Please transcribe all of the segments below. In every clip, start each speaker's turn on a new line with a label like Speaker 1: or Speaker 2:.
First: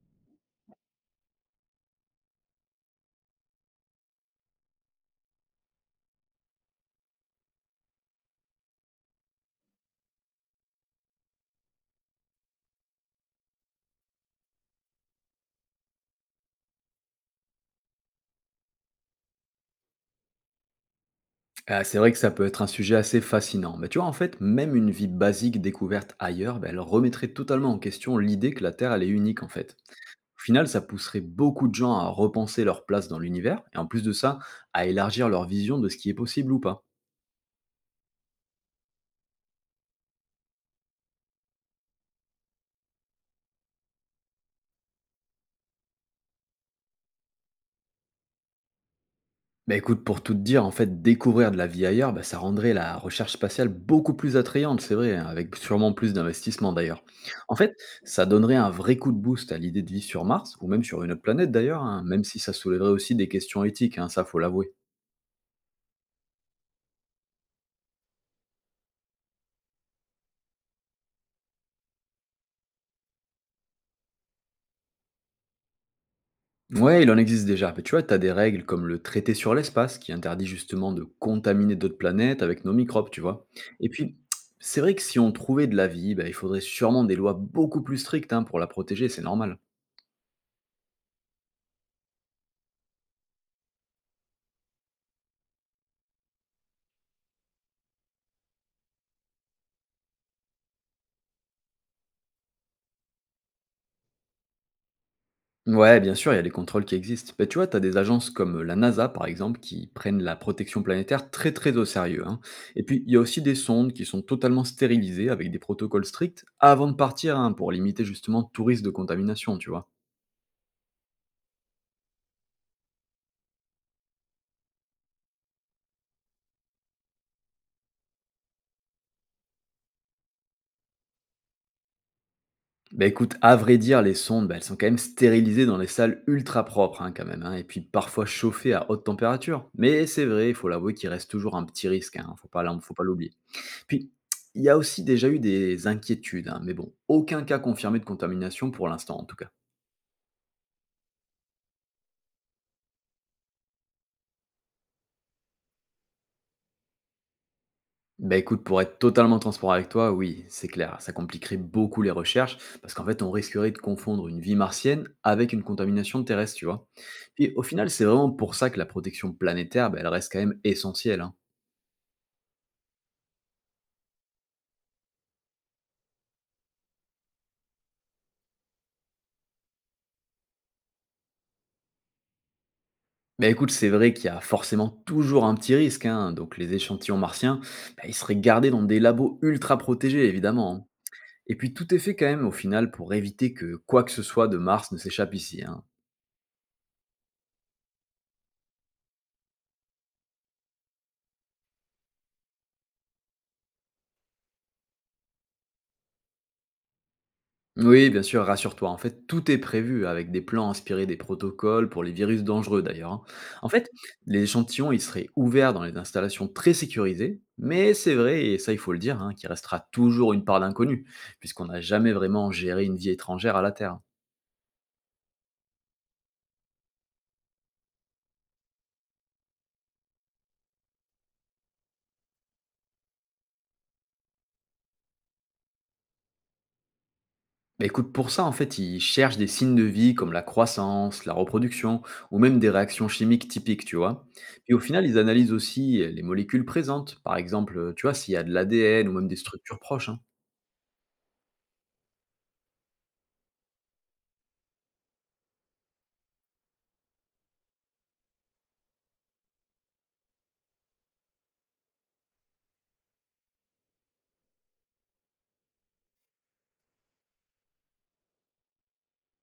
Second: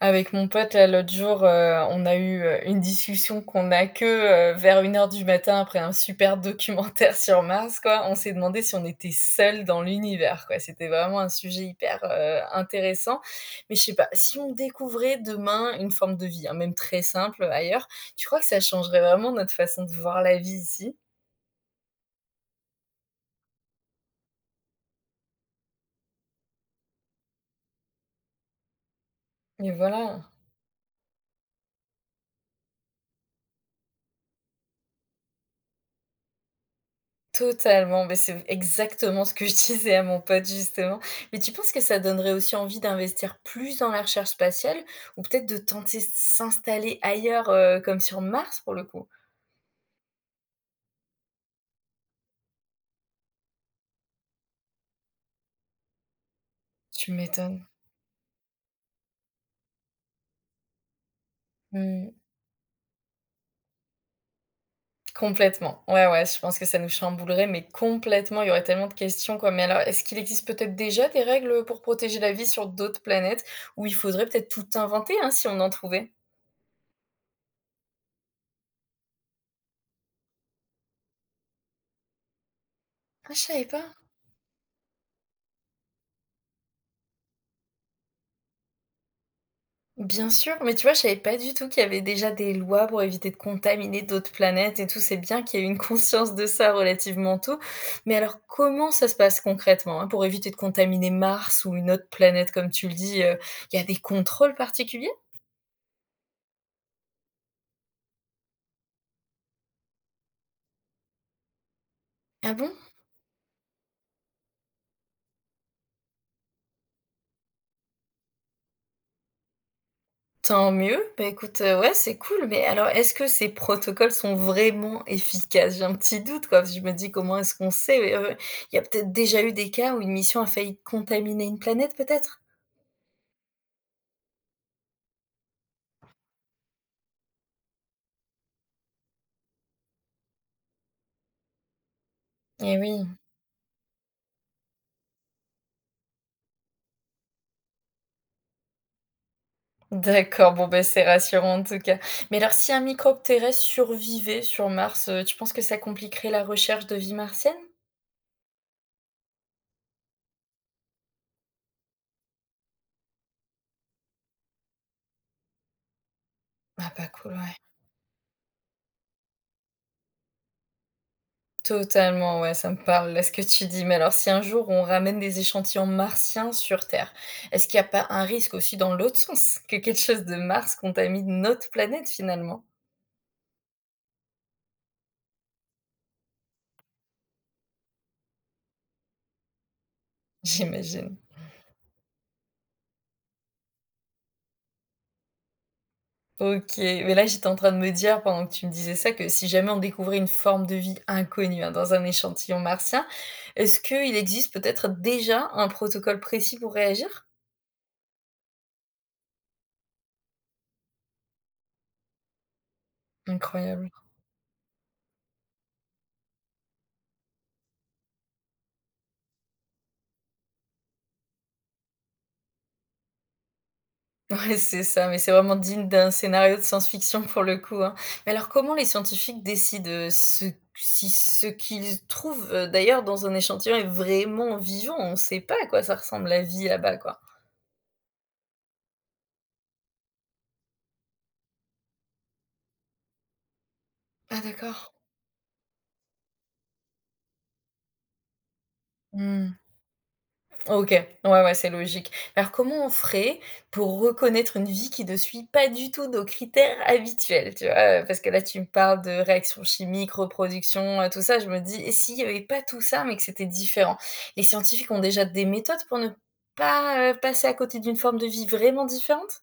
Speaker 1: Avec mon pote, là, l'autre jour, on a eu, une discussion qu'on a que, vers 1 heure du matin après un super documentaire sur Mars, quoi. On s'est demandé si on était seuls dans l'univers, quoi. C'était vraiment un sujet hyper, intéressant. Mais je sais pas, si on découvrait demain une forme de vie, hein, même très simple, ailleurs, tu crois que ça changerait vraiment notre façon de voir la vie ici?
Speaker 2: Ah, c'est vrai que ça peut être un sujet assez fascinant. Mais tu vois, en fait, même une vie basique découverte ailleurs, ben, elle remettrait totalement en question l'idée que la Terre, elle est unique, en
Speaker 1: Et
Speaker 2: fait.
Speaker 1: voilà.
Speaker 2: Au final, ça pousserait beaucoup de gens à repenser leur place dans l'univers, et en plus de ça, à élargir leur vision de ce qui est possible ou pas.
Speaker 1: Totalement, mais c'est exactement ce que je disais à mon pote justement. Mais tu penses que ça donnerait aussi envie d'investir plus dans la recherche spatiale ou peut-être de tenter s'installer ailleurs, comme sur Mars pour le coup?
Speaker 2: Bah écoute, pour tout te dire, en fait, découvrir de la vie ailleurs, bah, ça rendrait la recherche spatiale beaucoup plus attrayante, c'est vrai, hein, avec sûrement plus d'investissement d'ailleurs.
Speaker 1: Tu
Speaker 2: En
Speaker 1: m'étonnes.
Speaker 2: fait, ça donnerait un vrai coup de boost à l'idée de vie sur Mars, ou même sur une autre planète d'ailleurs, hein,
Speaker 1: Mmh.
Speaker 2: même si ça soulèverait aussi des questions éthiques, hein, ça faut l'avouer.
Speaker 1: Complètement. Ouais, ouais, je pense que ça nous chamboulerait, mais complètement, il y aurait tellement de questions quoi. Mais alors est-ce qu'il existe peut-être déjà des règles, pour protéger la vie sur d'autres planètes? Où il faudrait peut-être tout inventer, hein, si on en trouvait?
Speaker 2: Ouais, il en existe déjà, mais tu vois, t'as des règles comme le traité sur l'espace, qui interdit justement de contaminer d'autres planètes avec nos microbes, tu
Speaker 1: Ah, je
Speaker 2: vois.
Speaker 1: savais
Speaker 2: Et
Speaker 1: pas.
Speaker 2: puis, c'est vrai que si on trouvait de la vie, bah, il faudrait sûrement des lois beaucoup plus strictes hein, pour la protéger, c'est normal.
Speaker 1: Bien sûr, mais tu vois, je savais pas du tout qu'il y avait déjà des lois pour éviter de contaminer d'autres planètes et tout. C'est bien qu'il y ait une conscience de ça relativement tôt. Mais alors, comment ça se passe concrètement, hein, pour éviter de contaminer Mars ou une autre planète, comme tu le dis, il y a des contrôles particuliers?
Speaker 2: Ouais, bien sûr, il y a des contrôles qui existent. Mais tu vois, tu as des agences comme la NASA, par exemple, qui prennent la protection planétaire très très au sérieux, hein.
Speaker 1: Ah bon?
Speaker 2: Et puis, il y a aussi des sondes qui sont totalement stérilisées avec des protocoles stricts avant de partir hein, pour limiter justement tout risque de contamination, tu vois.
Speaker 1: Tant mieux. Bah, écoute, ouais, c'est cool. Mais alors, est-ce que ces protocoles sont vraiment efficaces? J'ai un petit doute, quoi, parce que je me dis: «Comment est-ce qu'on sait?» Il y a peut-être déjà eu des cas où une mission a failli contaminer une planète, peut-être?
Speaker 2: Bah écoute, à vrai dire, les sondes, bah, elles sont quand même stérilisées dans les salles ultra propres, hein, quand même, hein, et puis parfois chauffées à haute température. Mais c'est vrai, il faut l'avouer qu'il reste toujours un petit risque, hein,
Speaker 1: Eh
Speaker 2: faut pas
Speaker 1: oui.
Speaker 2: l'oublier. Puis, il y a aussi déjà eu des inquiétudes, hein, mais bon, aucun cas confirmé de contamination pour l'instant en tout cas.
Speaker 1: D'accord, bon, ben c'est rassurant en tout cas. Mais alors, si un microbe terrestre survivait sur Mars, tu penses que ça compliquerait la recherche de vie martienne?
Speaker 2: Bah écoute, pour être totalement transparent avec toi, oui, c'est clair, ça compliquerait beaucoup les recherches, parce qu'en fait, on risquerait de confondre une vie martienne avec une contamination terrestre, tu vois.
Speaker 1: Ah, pas cool,
Speaker 2: Et
Speaker 1: ouais.
Speaker 2: au final, c'est vraiment pour ça que la protection planétaire, bah, elle reste quand même essentielle, hein.
Speaker 1: Totalement, ouais, ça me parle là ce que tu dis. Mais alors, si un jour on ramène des échantillons martiens sur Terre, est-ce qu'il n'y a pas un risque aussi dans l'autre sens? Que quelque chose de Mars contamine notre planète finalement?
Speaker 2: Bah écoute, c'est vrai qu'il y a forcément toujours un petit risque, hein, donc les échantillons martiens, bah, ils seraient gardés dans des labos ultra protégés, évidemment, hein.
Speaker 1: J'imagine.
Speaker 2: Et puis tout est fait quand même au final pour éviter que quoi que ce soit de Mars ne s'échappe ici, hein.
Speaker 1: OK, mais là, j'étais en train de me dire pendant que tu me disais ça que si jamais on découvrait une forme de vie inconnue, hein, dans un échantillon martien, est-ce qu'il existe peut-être déjà un protocole précis pour réagir?
Speaker 2: Oui, bien sûr, rassure-toi. En fait, tout est prévu avec des plans inspirés des protocoles pour les virus dangereux d'ailleurs, hein. En fait,
Speaker 1: Incroyable.
Speaker 2: les échantillons, ils seraient ouverts dans les installations très sécurisées, mais c'est vrai, et ça il faut le dire, hein, qu'il restera toujours une part d'inconnu, puisqu'on n'a jamais vraiment géré une vie étrangère à la Terre.
Speaker 1: Ouais, c'est ça, mais c'est vraiment digne d'un scénario de science-fiction pour le coup, hein. Mais alors comment les scientifiques décident, ce si ce qu'ils trouvent, d'ailleurs dans un échantillon est vraiment vivant? On ne sait pas à quoi ça ressemble la vie là-bas, quoi.
Speaker 2: Bah, écoute, pour ça, en fait, ils cherchent des signes de vie comme la croissance, la reproduction, ou même des réactions chimiques typiques, tu vois.
Speaker 1: Ah
Speaker 2: Puis au
Speaker 1: d'accord.
Speaker 2: final, ils analysent aussi les molécules présentes, par exemple, tu vois, s'il y a de l'ADN ou même des
Speaker 1: Mmh.
Speaker 2: structures proches, hein.
Speaker 1: OK. Ouais, ouais, c'est logique. Alors comment on ferait pour reconnaître une vie qui ne suit pas du tout nos critères habituels, tu vois? Parce que là, tu me parles de réactions chimiques, reproduction, tout ça. Je me dis: «Et s'il n'y avait pas tout ça, mais que c'était différent?» Les scientifiques ont déjà des méthodes pour ne pas, passer à côté d'une forme de vie vraiment différente?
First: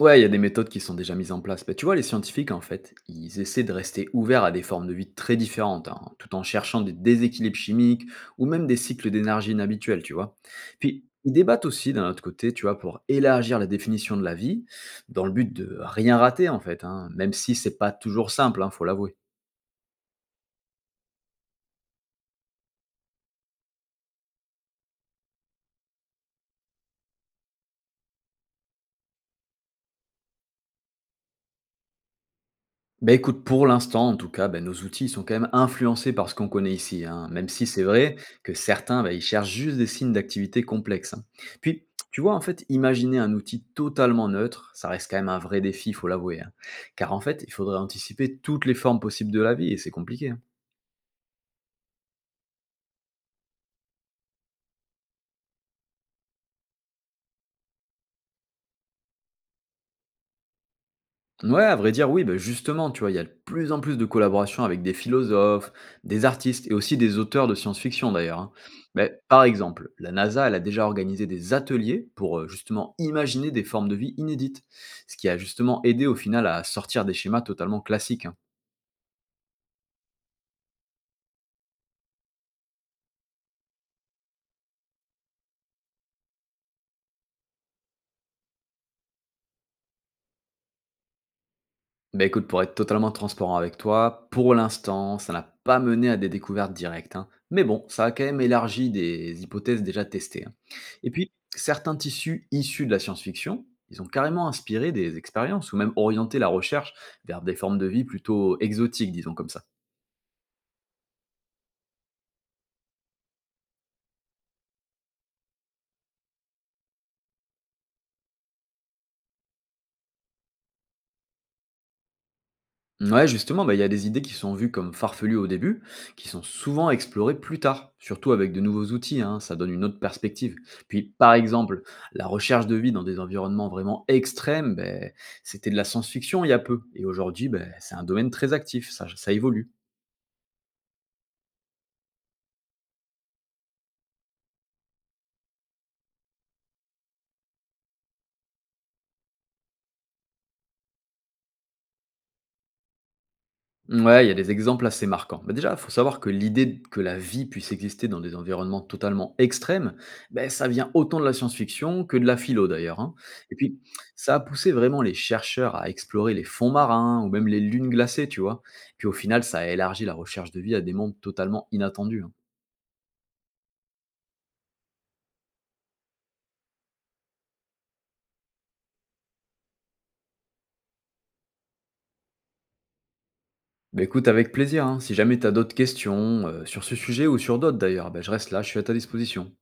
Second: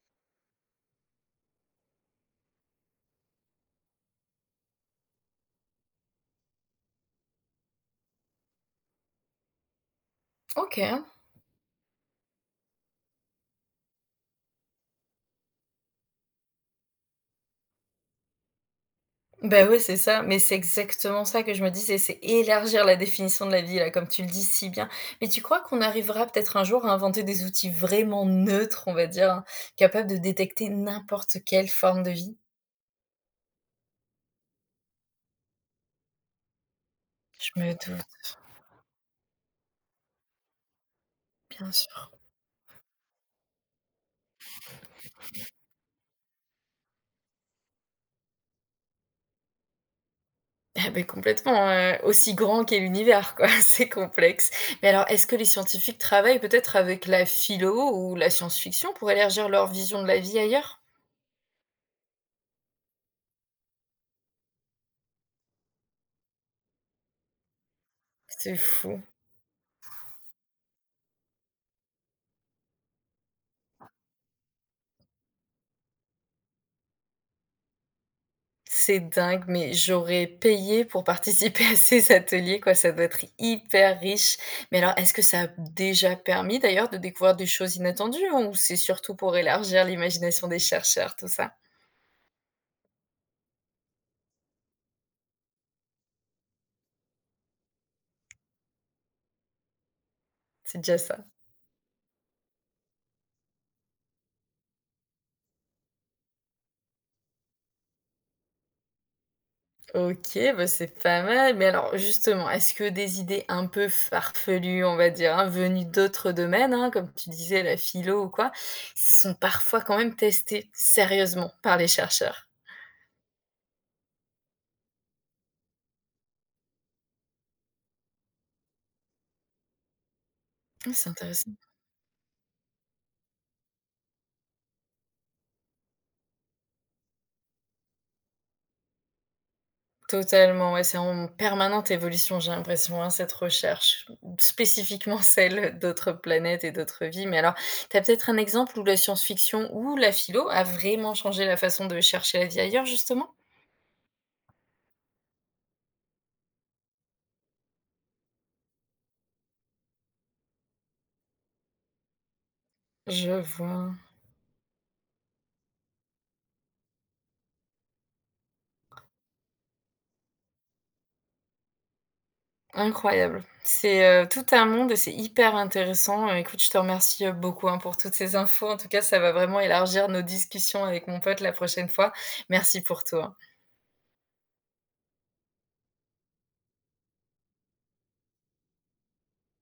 Speaker 2: Ouais, il y a des méthodes qui sont déjà mises en place. Mais tu vois, les scientifiques, en fait, ils essaient de rester ouverts à des formes de vie très différentes, hein, tout en cherchant des déséquilibres chimiques ou même des cycles d'énergie inhabituels, tu vois.
Speaker 1: OK.
Speaker 2: Puis, ils débattent aussi, d'un autre côté, tu vois, pour élargir la définition de la vie, dans le but de rien rater, en fait, hein, même si c'est pas toujours simple, hein, faut l'avouer.
Speaker 1: Ben ouais, c'est ça, mais c'est exactement ça que je me dis, c'est élargir la définition de la vie, là, comme tu le dis si bien. Mais tu crois qu'on arrivera peut-être un jour à inventer des outils vraiment neutres, on va dire, hein, capables de détecter n'importe quelle forme de vie?
Speaker 2: Bah, écoute, pour l'instant, en tout cas, bah, nos outils, ils sont quand même influencés par ce qu'on connaît ici, hein, même
Speaker 1: Je
Speaker 2: si
Speaker 1: me
Speaker 2: c'est
Speaker 1: doute,
Speaker 2: vrai que certains, bah, ils cherchent juste des signes d'activité complexe, hein.
Speaker 1: bien
Speaker 2: Puis,
Speaker 1: sûr.
Speaker 2: tu vois, en fait, imaginer un outil totalement neutre, ça reste quand même un vrai défi, il faut l'avouer, hein. Car en fait, il faudrait anticiper toutes les formes possibles de la vie, et c'est compliqué, hein.
Speaker 1: Ah beh, complètement, aussi grand qu'est l'univers, quoi, c'est complexe. Mais alors, est-ce que les scientifiques travaillent peut-être avec la philo ou la science-fiction pour élargir leur vision de la vie ailleurs?
Speaker 2: Ouais, à vrai dire, oui, bah, justement, tu vois, il y a de plus en plus de collaborations avec des philosophes, des artistes et aussi des auteurs de science-fiction d'ailleurs, hein.
Speaker 1: C'est fou.
Speaker 2: Mais, par exemple, la NASA, elle a déjà organisé des ateliers pour justement imaginer des formes de vie inédites, ce qui a justement aidé au final à sortir des schémas totalement classiques, hein.
Speaker 1: C'est dingue, mais j'aurais payé pour participer à ces ateliers, quoi. Ça doit être hyper riche. Mais alors, est-ce que ça a déjà permis d'ailleurs de découvrir des choses inattendues hein, ou c'est surtout pour élargir l'imagination des chercheurs, tout ça?
Speaker 2: Bah, écoute, pour être totalement transparent avec toi, pour l'instant, ça n'a pas mené à des découvertes directes, hein. Mais bon, ça a quand même élargi des hypothèses déjà testées, hein.
Speaker 1: C'est déjà
Speaker 2: Et
Speaker 1: ça.
Speaker 2: puis, certains tissus issus de la science-fiction, ils ont carrément inspiré des expériences ou même orienté la recherche vers des formes de vie plutôt exotiques, disons comme ça.
Speaker 1: OK, bah, c'est pas mal. Mais alors, justement, est-ce que des idées un peu farfelues, on va dire, hein, venues d'autres domaines, hein, comme tu disais, la philo ou quoi, sont parfois quand même testées sérieusement par les chercheurs?
Speaker 2: Ouais, justement, bah, il y a des idées qui sont vues comme farfelues au début, qui sont souvent explorées plus tard, surtout avec de nouveaux outils, hein, ça donne une autre perspective.
Speaker 1: Ah,
Speaker 2: Puis,
Speaker 1: c'est
Speaker 2: par
Speaker 1: intéressant.
Speaker 2: exemple, la recherche de vie dans des environnements vraiment extrêmes, ben, c'était de la science-fiction il y a peu. Et aujourd'hui, ben, c'est un domaine très actif, ça évolue.
Speaker 1: Totalement, ouais, c'est en permanente évolution, j'ai l'impression, hein, cette recherche, spécifiquement celle d'autres planètes et d'autres vies. Mais alors, tu as peut-être un exemple où la science-fiction ou la philo a vraiment changé la façon de chercher la vie ailleurs, justement?
Speaker 2: Ouais, il y a des exemples assez marquants. Bah déjà, il faut savoir que l'idée que la vie puisse exister dans des environnements totalement extrêmes, ben, ça vient autant de la science-fiction que de la philo d'ailleurs, hein.
Speaker 1: Je
Speaker 2: Et puis,
Speaker 1: vois.
Speaker 2: ça a poussé vraiment les chercheurs à explorer les fonds marins ou même les lunes glacées, tu vois. Puis au final, ça a élargi la recherche de vie à des mondes totalement inattendus, hein.
Speaker 1: Incroyable. C'est, tout un monde et c'est hyper intéressant. Écoute, je te remercie, beaucoup, hein, pour toutes ces infos. En tout cas, ça va vraiment élargir nos discussions avec mon pote la prochaine fois. Merci pour tout, hein.
Speaker 2: Bah écoute, avec plaisir, hein. Si jamais tu as d'autres questions sur ce sujet ou sur d'autres d'ailleurs, ben, je reste là, je suis à ta disposition.